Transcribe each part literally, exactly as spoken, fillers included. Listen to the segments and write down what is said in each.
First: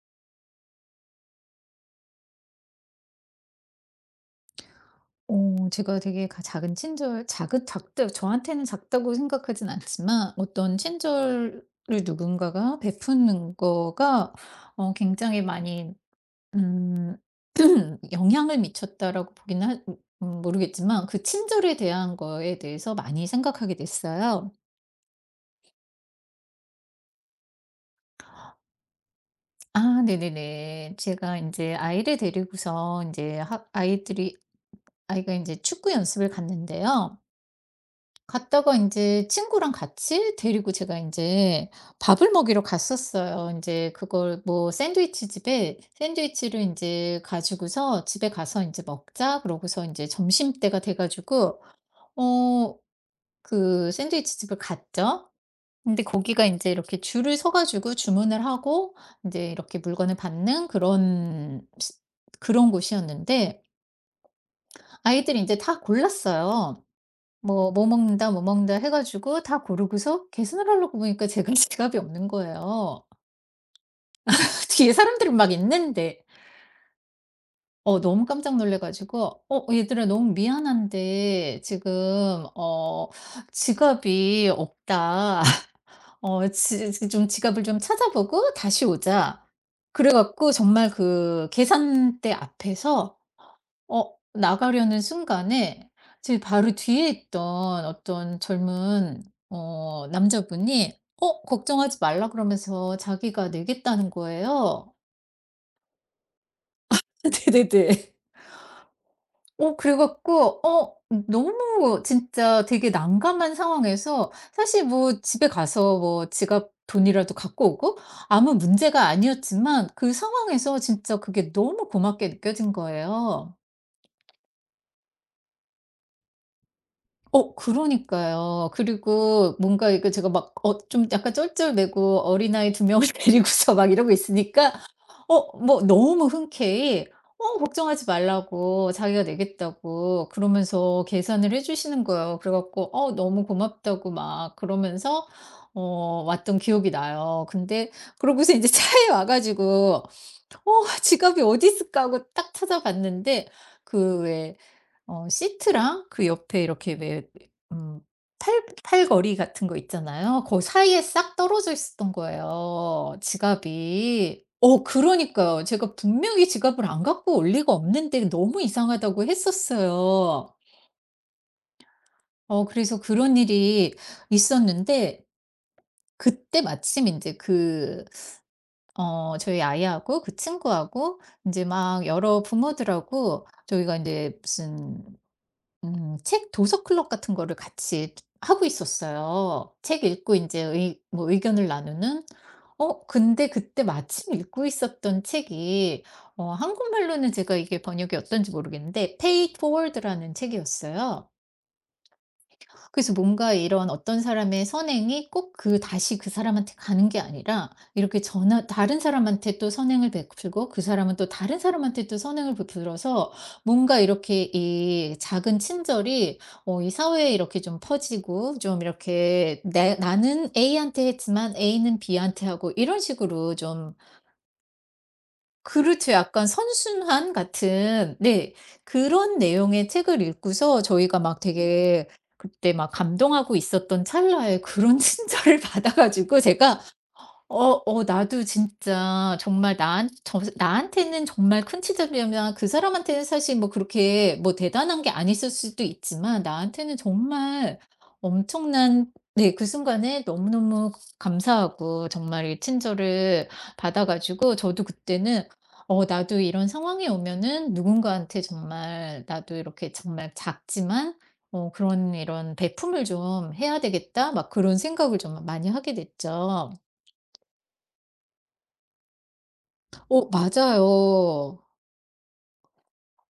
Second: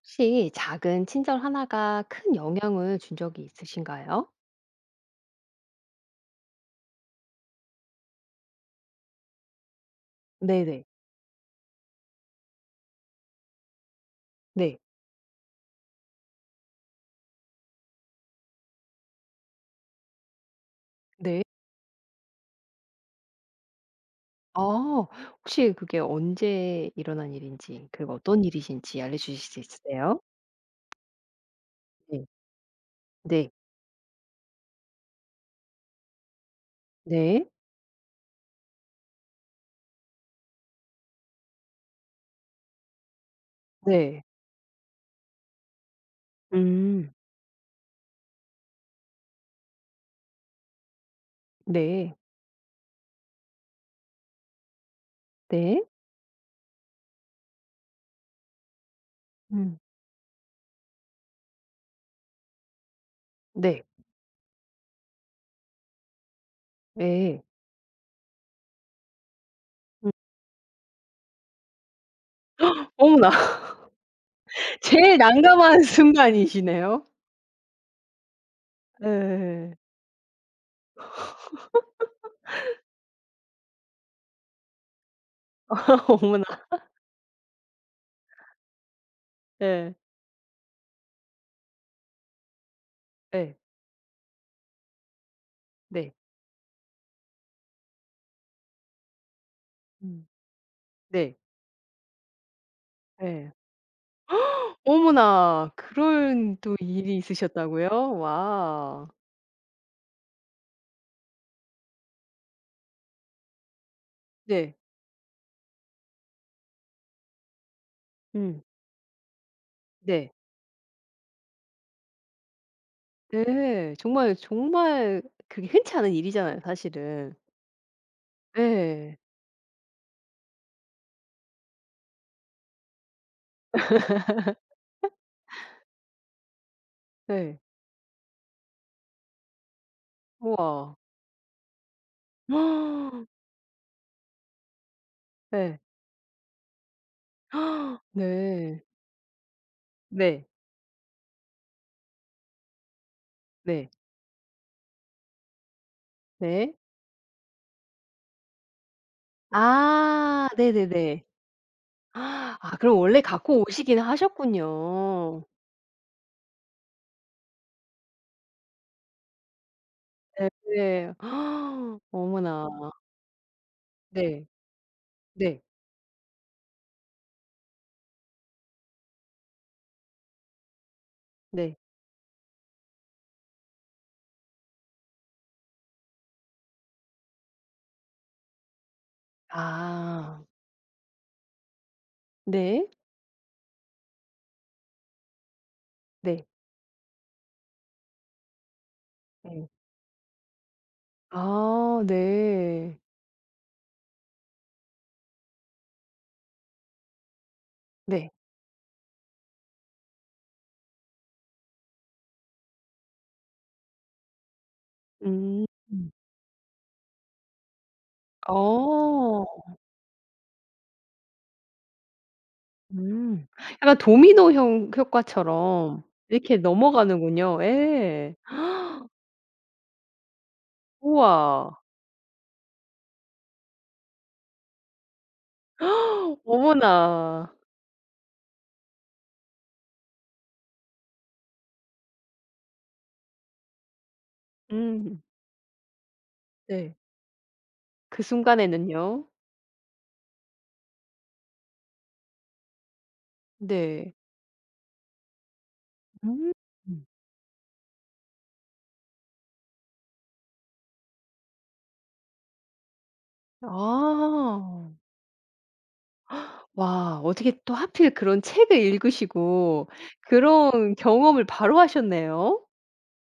혹시 작은 친절 하나가 큰 영향을 준 적이 있으신가요? 어 제가 되게 가 작은 친절 작은 작다 저한테는 작다고 생각하진 않지만, 어떤 네네. 친절을 누군가가 베푸는 거가 네. 어 굉장히 많이 음 영향을 미쳤다라고 보기는 하 음 모르겠지만, 그 네. 친절에 대한 거에 대해서 많이 생각하게 됐어요. 아 혹시 그게 언제 일어난 일인지 그리고 어떤 일이신지 알려주실 수 아 있으세요? 네네네. 제가 이제 아이를 네. 데리고서 이제 네. 학 아이들이 아이가 이제 축구 연습을 갔는데요. 네. 갔다가 인제 친구랑 같이 데리고 제가 인제 밥을 먹이러 갔었어요. 인제 네. 그걸 뭐 샌드위치 집에 샌드위치를 음. 인제 가지고서, "집에 가서 인제 먹자." 그러고서 인제 점심때가 돼 가지고 네. 어 그 샌드위치 집을 갔죠. 네. 근데 거기가 인제 이렇게 줄을 서 가지고 주문을 하고, 인제 음. 이렇게 물건을 받는 그런 시 그런 곳이었는데, 네. 아이들이 인제 다 골랐어요. 예. 뭐 뭐 먹는다, 뭐 먹는다 해 가지고 다 음. 고르고서, 계산을 하려고 보니까 제가 지갑이 없는 거예요. 어머나. 뒤에 제일 사람들이 막 난감한 있는데. 순간이시네요. 어 너무 깜짝 놀래 가지고, "어 예. 얘들아, 너무 미안한데 지금 어 지갑이 없다. 어 어머나. 지 지 좀 지갑을 좀 찾아보고 다시 오자." 예. 그래 갖고 정말 그 계산대 앞에서 예. 어 나가려는 순간에, 네. 제 바로 뒤에 있던 어떤 젊은 어 음. 남자분이 네. "어 걱정하지 말라." 그러면서 자기가 예. 내겠다는 거예요. 어머나. 그런 또 일이 있으셨다고요? 네네네. 와. 어 그래 갖고 어 너무 진짜 되게 난감한 상황에서, 네. 사실 뭐 집에 가서 뭐 지갑 돈이라도 갖고 오고 아무 음. 문제가 아니었지만, 그 네. 상황에서 진짜 그게 너무 고맙게 느껴진 거예요. 네. 정말, 정말 그게 흔치 않은 일이잖아요, 사실은. 어 그러니까요. 예. 그리고 뭔가 이거 제가 막 어 좀 약간 쩔쩔매고 어린아이 두 명을 데리고서 막 이러고 있으니까 어 뭐 너무 흔쾌히 "어 네. 걱정하지 말라."고 자기가 내겠다고 우와. 그러면서 계산을 해 주시는 거예요. 그래 갖고 어 너무 고맙다고 막 그러면서 네. 어 왔던 기억이 나요. 근데 그러고서 이제 네. 차에 와 가지고, 네. '어 지갑이 어디 있을까?" 하고 딱 찾아봤는데, 네. 그 어 시트랑 그 옆에 네. 이렇게 왜 음 팔 팔걸이 같은 거 있잖아요. 아 그 사이에 네네네. 싹 떨어져 있었던 아, 그럼 거예요, 원래 갖고 오시긴 지갑이. 어 하셨군요. 그러니까요. 제가 분명히 지갑을 안 갖고 올 리가 없는데, 너무 이상하다고 했었어요. 네. 어 어머나. 그래서 그런 일이 네. 있었는데, 네. 그때 마침 이제 그 어 저희 아이하고 그 친구하고, 이제 네. 막 여러 부모들하고 저희가 이제 무슨 음 책 도서 클럽 같은 거를 같이 하고 있었어요. 책 읽고 아. 이제 의 뭐 의견을 나누는. 네. 어 근데 그때 마침 읽고 있었던 책이, 네. 어 한국말로는 제가 이게 번역이 어떤지 모르겠는데, Pay It 예. Forward라는 책이었어요. 아, 네. 그래서 뭔가 이런 어떤 사람의 선행이 꼭 그 다시 그 사람한테 가는 게 아니라, 이렇게 네. 전하 다른 사람한테 또 선행을 베풀고, 그 사람은 또 다른 사람한테 또 선행을 베풀어서, 뭔가 이렇게 이 작은 음. 친절이 어 이 사회에 이렇게 좀 퍼지고, 좀 어. 이렇게 내 나는 에이한테 했지만 에이는 비한테 하고, 이런 음. 식으로 좀. 약간 도미노형 효과처럼 그렇죠. 약간 이렇게 선순환 넘어가는군요. 같은. 예. 네. 그런 내용의 책을 읽고서 저희가 막 우와. 되게 그때 막 감동하고 있었던 찰나에, 그런 친절을 받아 가지고 제가, 어머나. 어 어 나도 진짜 정말 나한 저 나한테는 정말 큰 지점이면, 그 사람한테는 사실 뭐 그렇게 뭐 대단한 게 음. 아니었을 수도 있지만, 네. 나한테는 정말 그 엄청난. 순간에는요. 네. 그 순간에 너무너무 감사하고 정말 이 친절을 받아 네. 가지고 저도 그때는, 어 나도 음. 이런 상황이 오면은 누군가한테 정말, 나도 이렇게 정말 작지만 어 그런 이런 "베품을 좀 해야 되겠다." 막 그런 아. 생각을 좀 많이 하게 됐죠. 와, 어떻게 또 하필 그런 책을 읽으시고 어 그런 경험을 맞아요. 바로 하셨네요.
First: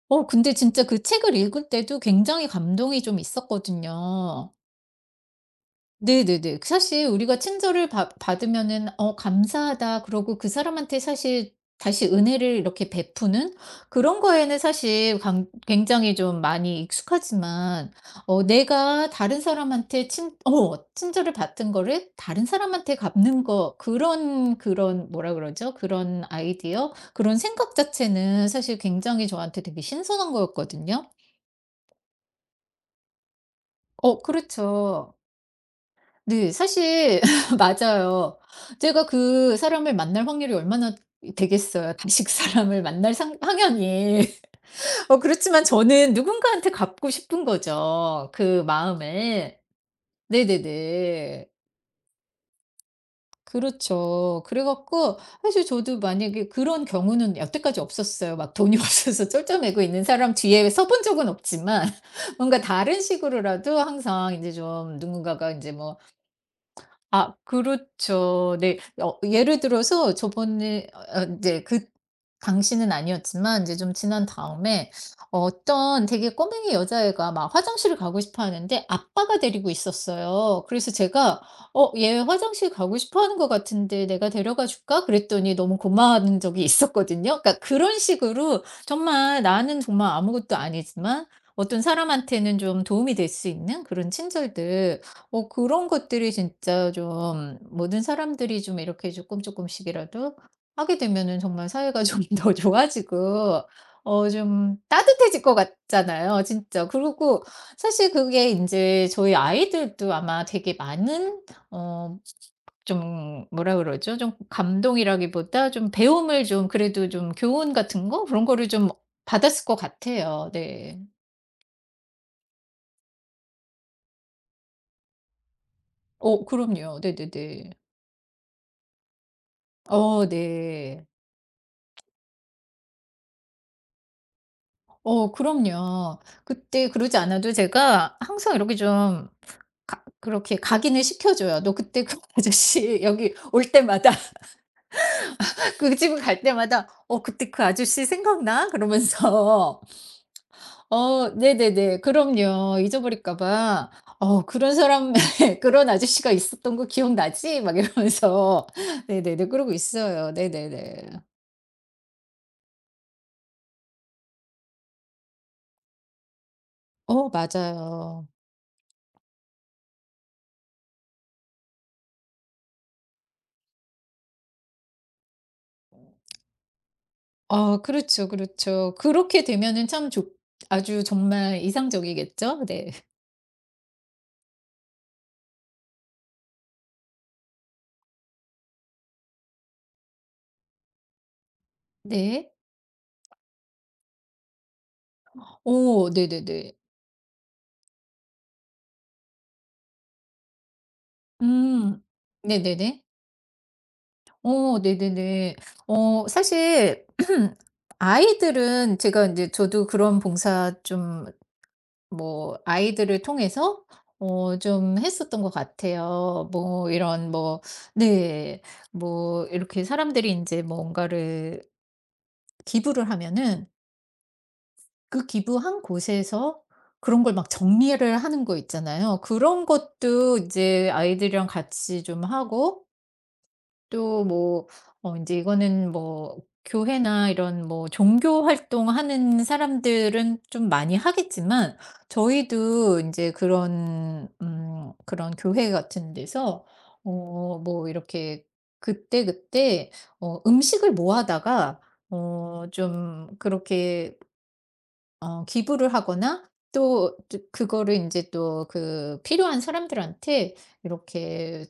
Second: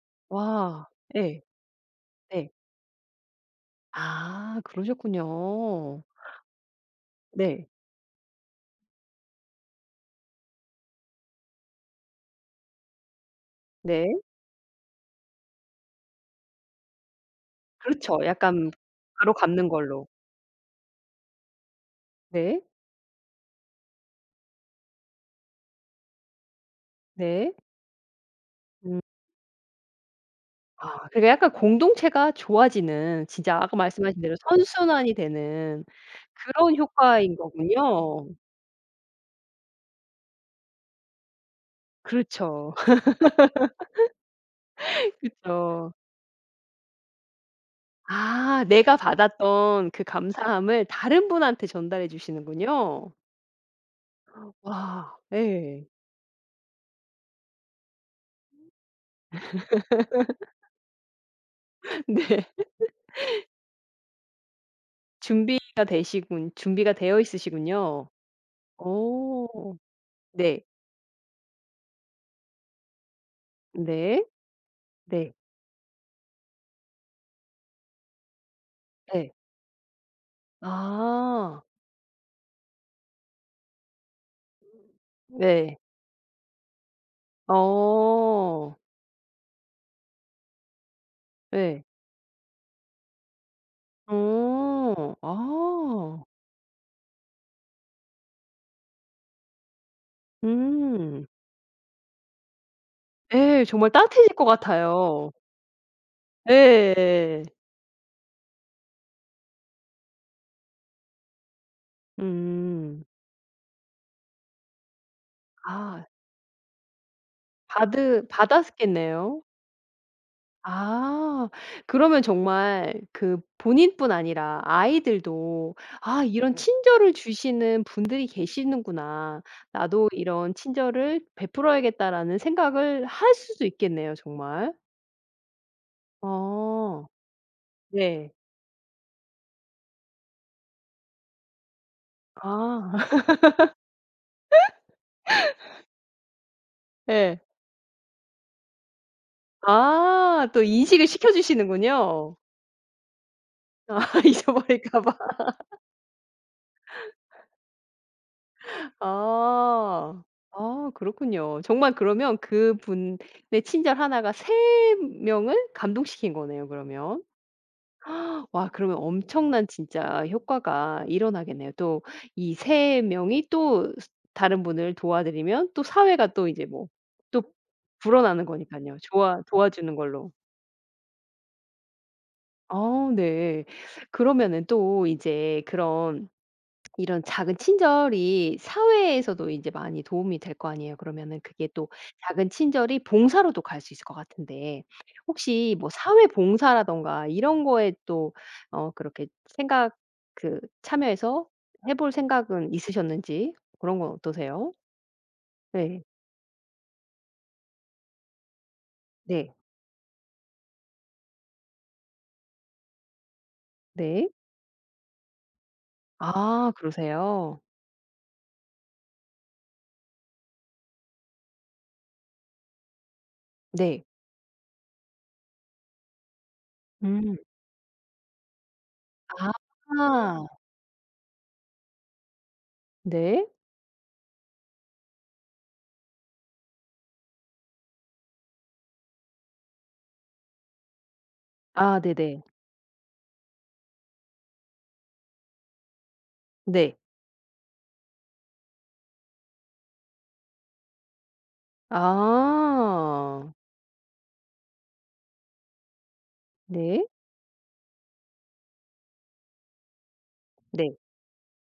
어 근데 진짜 와. 그 책을 예. 읽을 때도 굉장히 네. 감동이 좀 있었거든요. 아, 그러셨군요. 네네네. 그 사실 우리가 네. 친절을 받 받으면은 '어 감사하다." 그러고 그 사람한테, 사실 다시 은혜를 이렇게 베푸는 그런 네. 거에는 사실 강- 굉장히 좀 많이 익숙하지만, 그렇죠. 어 약간 내가 바로 다른 갚는 걸로. 사람한테 친 어 친절을 받은 거를 다른 네. 사람한테 갚는 거, 그런, 그런 뭐라 그러죠? 그런 아이디어? 그런 네. 생각 자체는 사실 음. 굉장히 저한테 되게 신선한 아 거였거든요. 그러니까 약간 공동체가 좋아지는, 진짜 아까 말씀하신 어 대로 선순환이 그렇죠. 되는 네. 그런 사실 효과인 거군요. 맞아요. 제가 그 사람을 만날 확률이 얼마나 되겠어요. 다식 그렇죠. 사람을 만날 상 당연히. 어 그렇지만 그쵸. 저는 누군가한테 갖고 싶은 거죠, 그 아, 내가 마음을. 받았던 그 감사함을 다른 네네네. 분한테 전달해 주시는군요. 그렇죠. 그래 와. 갖고 사실 예. 저도, 만약에 그런 경우는 여태까지 없었어요. 막 돈이 없어서 쫄쩔매고 있는 사람 뒤에 서본 적은 없지만, 네. 뭔가 다른 식으로라도 항상 이제 좀 누군가가 이제 준비가 뭐 되시군 준비가 되어 아 있으시군요. 그렇죠. 네. 어 어. 예를 들어서 네. 저번에 어어제그 당시는 아니었지만, 이제 좀 네. 지난 다음에 네. 어떤 되게 꼬맹이 여자애가 막 화장실을 가고 싶어 하는데 예. 아빠가 데리고 있었어요. 그래서 제가 아. "어 얘 화장실 가고 싶어 하는 것 같은데, 내가 데려가 줄까?" 그랬더니 네. 너무 고마워하는 적이 있었거든요. 그러니까 그런 식으로 어. 정말 나는 정말 아무것도 아니지만 어떤 네, 사람한테는 좀 도움이 될 수 있는 그런 어. 친절들, 어 그런 아. 것들이 진짜 좀, 모든 사람들이 좀 이렇게 조금 조금씩이라도 하게 음. 되면은 정말 사회가 좀 더 좋아지고 예. 정말 어 따뜻해질 것 좀 같아요. 따뜻해질 것 같잖아요 진짜. 예예. 그리고 사실 그게 이제 저희 아이들도 아마 되게 많은 어 음. 좀 뭐라 그러죠? 좀 감동이라기보다 좀 아, 배움을 좀, 그래도 좀 교훈 같은 바드 거, 그런 거를 좀 바다스키네요. 받았을 것 같아요. 네. 아. 그러면 정말 그 본인뿐 아니라 아이들도 '아, 어 이런 그럼요. 친절을 네네네. 주시는 분들이 계시는구나. 나도 어 이런 네. 친절을 베풀어야겠다.'라는 생각을 할 수도 있겠네요, 정말. 어 그럼요. 그때 어. 그러지 않아도 제가 네. 항상 이렇게 좀 가 그렇게 각인을 시켜 줘요. "너 그때 그 아. 아저씨 여기 올 때마다, 그 집을 갈 때마다 '어 예. 그때 그 아저씨 생각나?'" 그러면서 아, 또 인식을 어 시켜 네네네. 주시는군요. 그럼요. 잊어버릴까 봐. 아. '어 그런 잊어버릴까 사람 봐. 그런 아저씨가 있었던 거 기억나지?'" 막 이러면서, 네네네, 그러고 아. 있어요. 아, 네네네. 그렇군요. 정말 그러면 그분의 친절 하나가 세 명을 감동시킨 거네요, 그러면. 어 맞아요. 와, 그러면 엄청난 진짜 효과가 일어나겠네요. 또 이 세 명이 또 스 다른 분을 도와드리면 또 사회가 또 이제 뭐 또 아 그렇죠, 불어나는 거니까 그렇죠. 요 좋아 그렇게 되면은 도와주는 참 걸로. 좋 아주 정말 이상적이겠죠? 네. 아, 네. 그러면은 또 이제 그런 이런 작은 친절이 사회에서도 이제 많이 도움이 될 거 아니에요. 그러면은 그게 또 작은 네. 친절이 봉사로도 갈 수 있을 것 같은데 혹시 뭐 어 사회 네네네. 봉사라든가 이런 거에 또 어 그렇게 생각 그 참여해서 해 음. 볼 생각은 네네네. 있으셨는지, 그런 건 어떠세요? 어 네네네. 네. 어 사실 아이들은 제가 인제 네. 저도 그런 봉사 좀, 뭐 아이들을 통해서 네. 어 좀 했었던 것 같아요. 아, 뭐 이런 그러세요? 뭐. 네. 뭐 이렇게 사람들이 인제 뭔가를 기부를 하면은, 네. 그 기부한 곳에서 그런 걸 음. 막 정리를 하는 거 있잖아요. 그런 아. 것도 이제 아이들이랑 같이 좀 하고, 네. 또 뭐어제 이거는 뭐 교회나 이런 뭐 종교 활동하는 사람들은 좀 많이 하겠지만, 아, 네네. 저희도 이제 그런 음 그런 교회 같은 데서 네. 어 뭐 이렇게 그때그때 어 음식을 모아다가 어 좀 아. 그렇게 어 기부를 하거나, 네. 또 또 그거를 인제 또 그 필요한 사람들한테 네. 이렇게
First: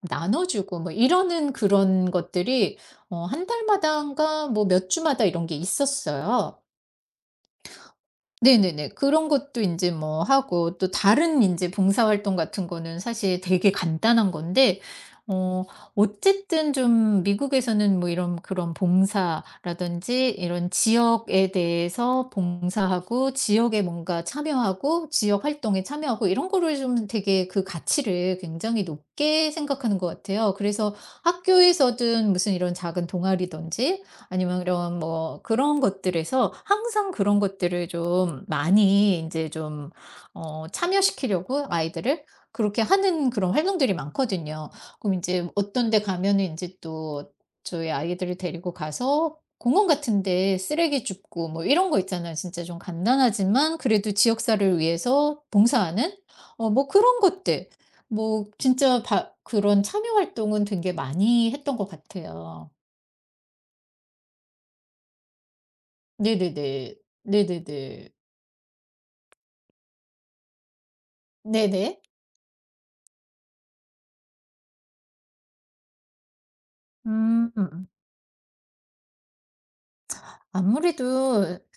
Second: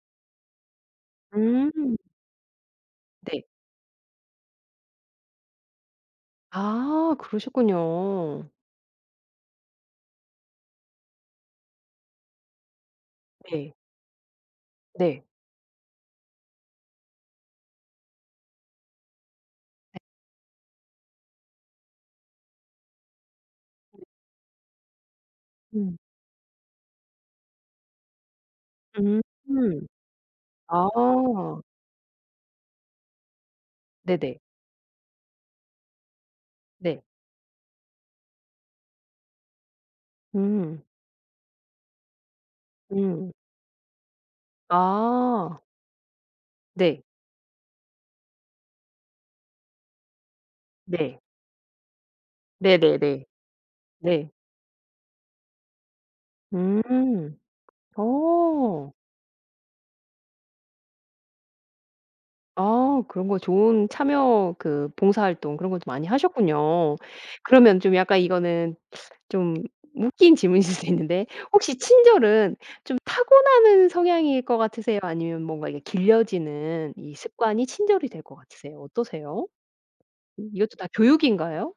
나눠 주고, 뭐 이러는 음. 그런 것들이 어 네. 한 달마다인가 뭐 몇 주마다, 이런 게 있었어요. 아, 그러셨군요. 네네네. 그런 것도 인제 뭐 하고, 또 다른 인제 봉사활동 같은 거는 사실 네. 되게 간단한 건데, 네. 어 어쨌든 좀 미국에서는 뭐 이런, 그런 봉사라든지 이런 지역에 대해서 봉사하고, 지역에 뭔가 참여하고, 지역 활동에 음. 참여하고, 이런 거를 좀 되게 그 가치를 굉장히 음. 높게 생각하는 것 같아요. 그래서 아. 학교에서든 무슨 이런 작은 동아리든지, 네네. 아니면 이런 뭐 그런 것들에서 네. 항상 그런 것들을 좀 많이 이제 좀 어 음. 참여시키려고 아이들을, 그렇게 하는 음. 그런 활동들이 많거든요. 그럼 이제 아. 어떤 데 가면은 이제 네. 또 저희 아이들을 데리고 가서, 공원 같은 데 쓰레기 네. 줍고 뭐 이런 거 있잖아요. 진짜 좀 네네네. 간단하지만 그래도 네. 지역사를 위해서 봉사하는 어 뭐 그런 음. 것들. 뭐 어. 진짜 바 그런 참여 활동은 되게 많이 했던 것 같아요. 아, 그런 거 좋은 참여, 그 봉사활동 그런 것도 많이 네네네. 하셨군요. 그러면 좀 네네네. 약간 이거는 좀 웃긴 질문일 수도 있는데 혹시 네네. 친절은 좀 타고나는 성향일 것 같으세요? 아니면 뭔가 이게 길려지는 이 습관이 음. 친절이 될 것 같으세요? 어떠세요? 음, 이것도 다 아무래도 교육인가요?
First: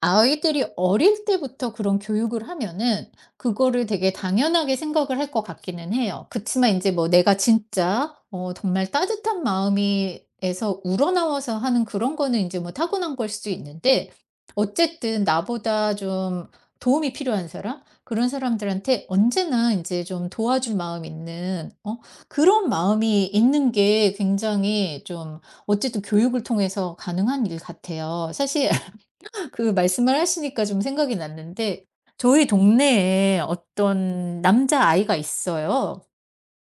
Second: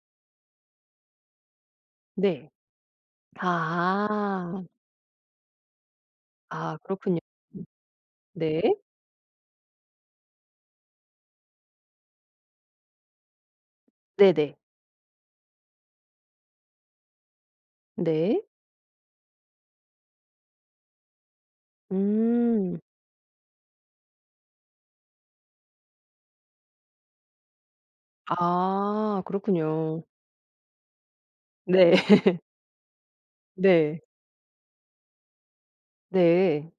아이들이 어릴 때부터 그런 교육을 네. 하면은, 그거를 되게 아. 당연하게 생각을 할 것 같기는 해요. 그치만 아, 인제 뭐 그렇군요. 내가 진짜 어 네. 정말 따뜻한 마음이 에서 우러나와서 하는 그런 거는 인제 뭐 타고난 걸 수도 있는데, 네네. 어쨌든 나보다 좀 도움이 필요한 사람, 그런 네. 사람들한테 언제나 인제 좀 도와줄 마음이 있는 어 그런 음. 마음이 있는 게 굉장히 좀, 어쨌든 교육을 통해서 가능한 일 같아요. 사실 아, 그 그렇군요. 말씀을 하시니까 좀 생각이 났는데, 네. 저희 동네에 네. 어떤 남자아이가 있어요. 네.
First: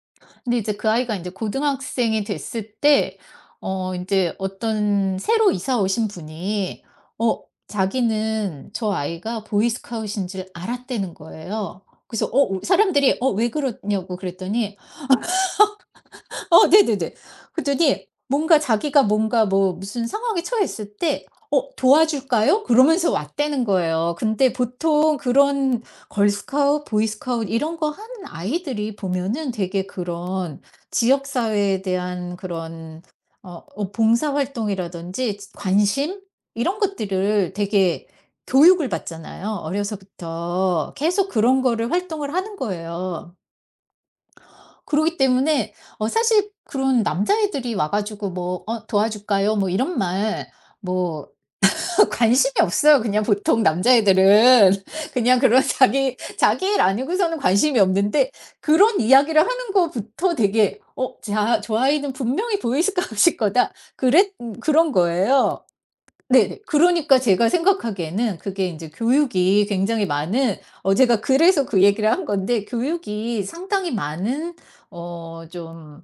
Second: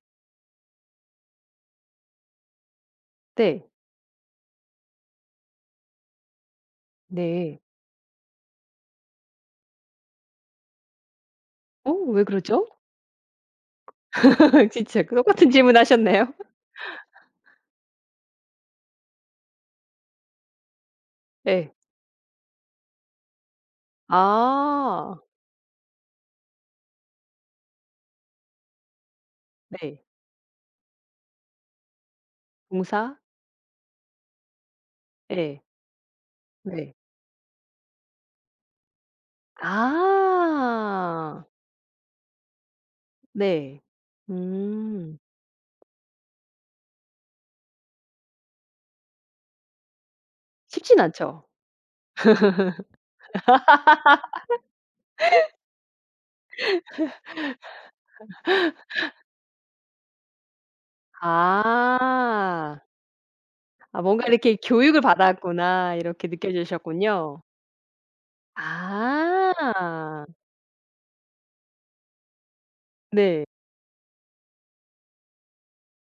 근데 이제 그 아이가 이제 고등학생이 됐을 때, 네. 어 이제 어떤 새로 이사 오신 분이 어 네. 자기는 저 아이가 보이스카웃인 줄 알았다는 거예요. 어, 왜 그래서 어 그러죠? 사람들이 "어 왜 그러냐?"고 그랬더니, 진짜 똑같은 질문하셨네요. 어 네네네. 그랬더니 뭔가 자기가 뭔가 뭐 무슨 상황에 처했을 때, "어 네. 도와줄까요?" 그러면서 왔다는 거예요. 근데 아. 보통 그런 걸스카웃, 보이스카웃 이런 거 하는 아이들이 보면은 되게 네. 그런 지역 사회에 대한 그런, 봉사? 어 어 봉사 활동이라든지 지 예. 관심, 이런 네. 것들을 되게 교육을 받잖아요. 어려서부터 계속 아. 그런 거를 활동을 하는 거예요. 네. 음. 그러기 때문에 어 사실 그런 남자애들이 와 가지고 뭐 "어 도와줄까요?" 뭐 이런 말 쉽진 뭐 않죠. 관심이 없어요. 그냥 보통 남자애들은. 그냥 그런 자기 자기 일 아니고서는 관심이 없는데, 그런 이야기를 하는 거부터 되게 '어 자 저 아이는 분명히 아. 보이스카웃일 거다." 아, 뭔가 그랬 이렇게 음 그런 교육을 거예요. 받았구나 이렇게 네네. 그러니까 느껴지셨군요. 제가 생각하기에는 그게 인제 교육이 굉장히 아. 많은, 어 제가 그래서 그 얘기를 한 건데, 교육이 네. 상당히 많은 어 좀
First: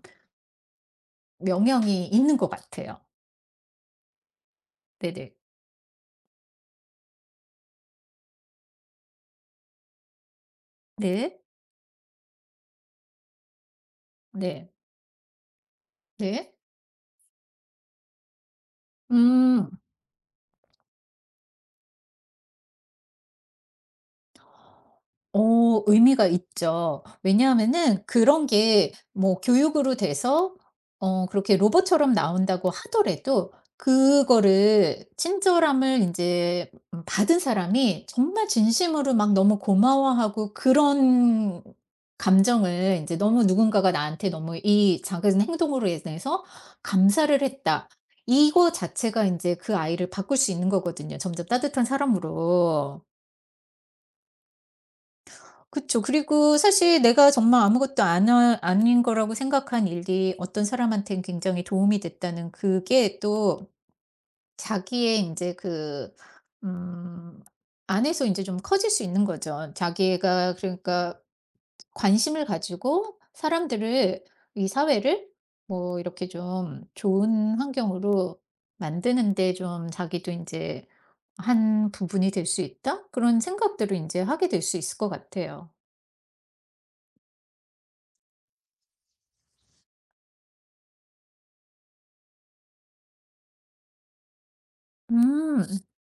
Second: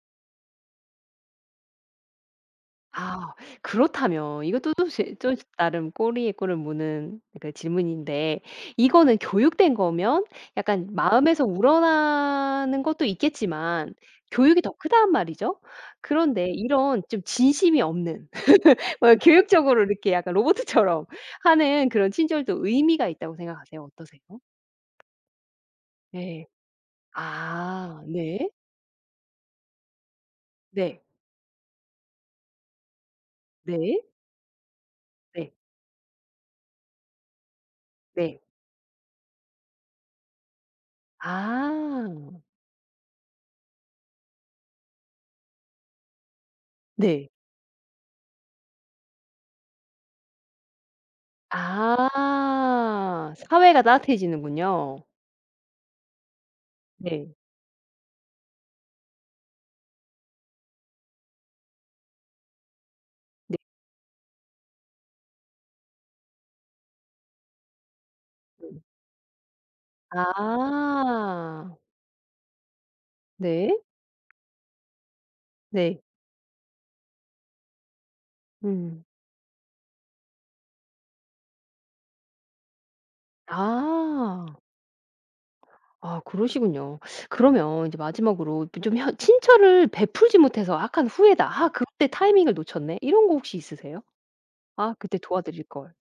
영향이 있는 것 같아요. 아, 그렇다면 이것도 또 제 또 네네. 나름 꼬리에 꼬리를 무는 그 질문인데, 이거는 교육된 거면 약간 네. 마음에서 우러나는 것도 있겠지만 교육이 네. 더 크단 말이죠. 그런데 네. 이런 좀 진심이 없는 뭐 음. 교육적으로 이렇게 약간 로봇처럼 하는 그런 친절도 의미가 있다고 생각하세요? 어떠세요? 어 의미가 네. 있죠. 아, 왜냐하면은 그런 네. 게 뭐 교육으로 돼서 네. 어 그렇게 로봇처럼 나온다고 하더라도, 네. 그거를 네. 친절함을 이제 받은 사람이 네. 정말 진심으로 막 너무 고마워하고, 그런 아. 감정을 이제 너무, 누군가가 나한테 너무 이 작은 행동으로 인해서 네. "감사를 했다." 이거 자체가 이제 그 아이를 바꿀 수 있는 거거든요, 점점 따뜻한 사람으로. 아. 사회가 따뜻해지는군요. 그쵸. 그리고 사실 내가 네. 정말 아무것도 안 아 아닌 거라고 생각한 일이 어떤 사람한테는 굉장히 도움이 됐다는 그게 네. 또, 자기의 이제 그 음 안에서 이제 좀 음. 커질 수 있는 거죠. 자기가 그러니까 아. 관심을 가지고 네. 사람들을, 이 사회를 뭐 네. 이렇게 좀 좋은 환경으로 음. 만드는 데 좀 자기도 이제 "한 부분이 될 수 있다." 그런 생각들을 이제 아. 하게 될 수 있을 것 같아요. 아, 그러시군요. 그러면 이제 마지막으로 그 좀 현 친절을 베풀지 못해서 '약간 후회다. 아, 그때 타이밍을 놓쳤네.' 이런 거 혹시 있으세요? '아, 그때 도와드릴 음. 걸.'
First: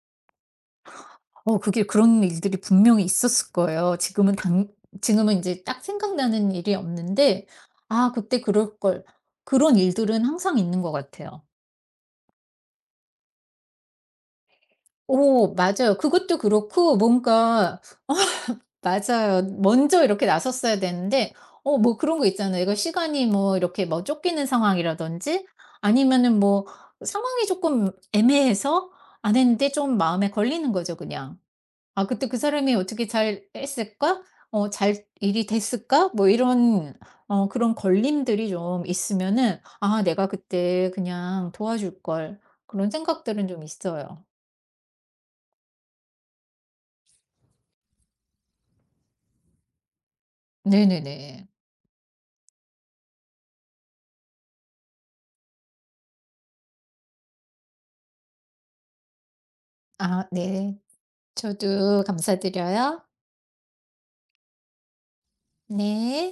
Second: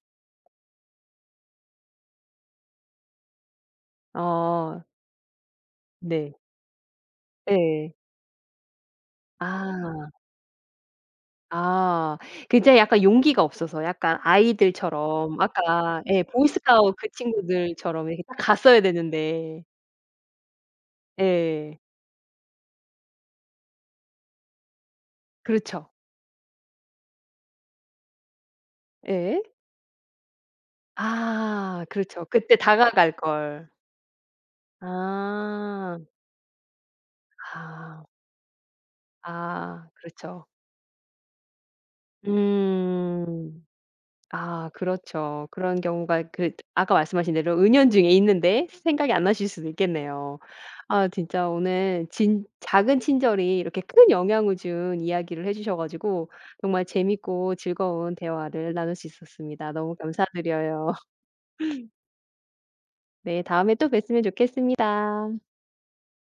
어 그게 그런 일들이 분명히 있었을 거예요. 지금은 당 아. 지금은 이제 딱 네. 생각나는 일이 없는데, 예. "아 그때 그럴 걸." 그런 아. 일들은 항상 있는 것 같아요. 아. 굉장히 약간 용기가 없어서, 약간 아이들처럼 오 맞아요. 아까 예 그것도 보이스카우트 그렇고 그 뭔가 친구들처럼 어 이렇게 딱 갔어야 맞아요. 되는데. 먼저 이렇게 나섰어야 되는데, 예. 어 뭐 그런 거 있잖아요. 이거 시간이 뭐 이렇게 뭐 쫓기는 상황이라든지, 그렇죠. 아니면은 뭐 상황이 조금 애매해서 안 예. 했는데, 좀 마음에 걸리는 거죠 그냥. 아, 아 그렇죠. 그때 "그 그때 사람이 어떻게 다가갈 잘 걸. 했을까? 어 잘 일이 아. 됐을까?" 뭐 이런 어 그런 아. 걸림들이 좀 있으면은, 아, "아 내가 그렇죠. 그때 그냥 도와줄 걸." 그런 생각들은 좀 음. 있어요. 아, 그렇죠. 그런 경우가 그 아까 말씀하신 대로 은연중에 있는데 생각이 안 나실 수도 있겠네요. 아, 네네네. 진짜 오늘 진 작은 친절이 이렇게 큰 영향을 준 이야기를 해 주셔 가지고 정말 재밌고 즐거운 대화를 나눌 수 있었습니다. 너무 아 네. 감사드려요. 저도 감사드려요. 네, 다음에 또 뵀으면 좋겠습니다. 네.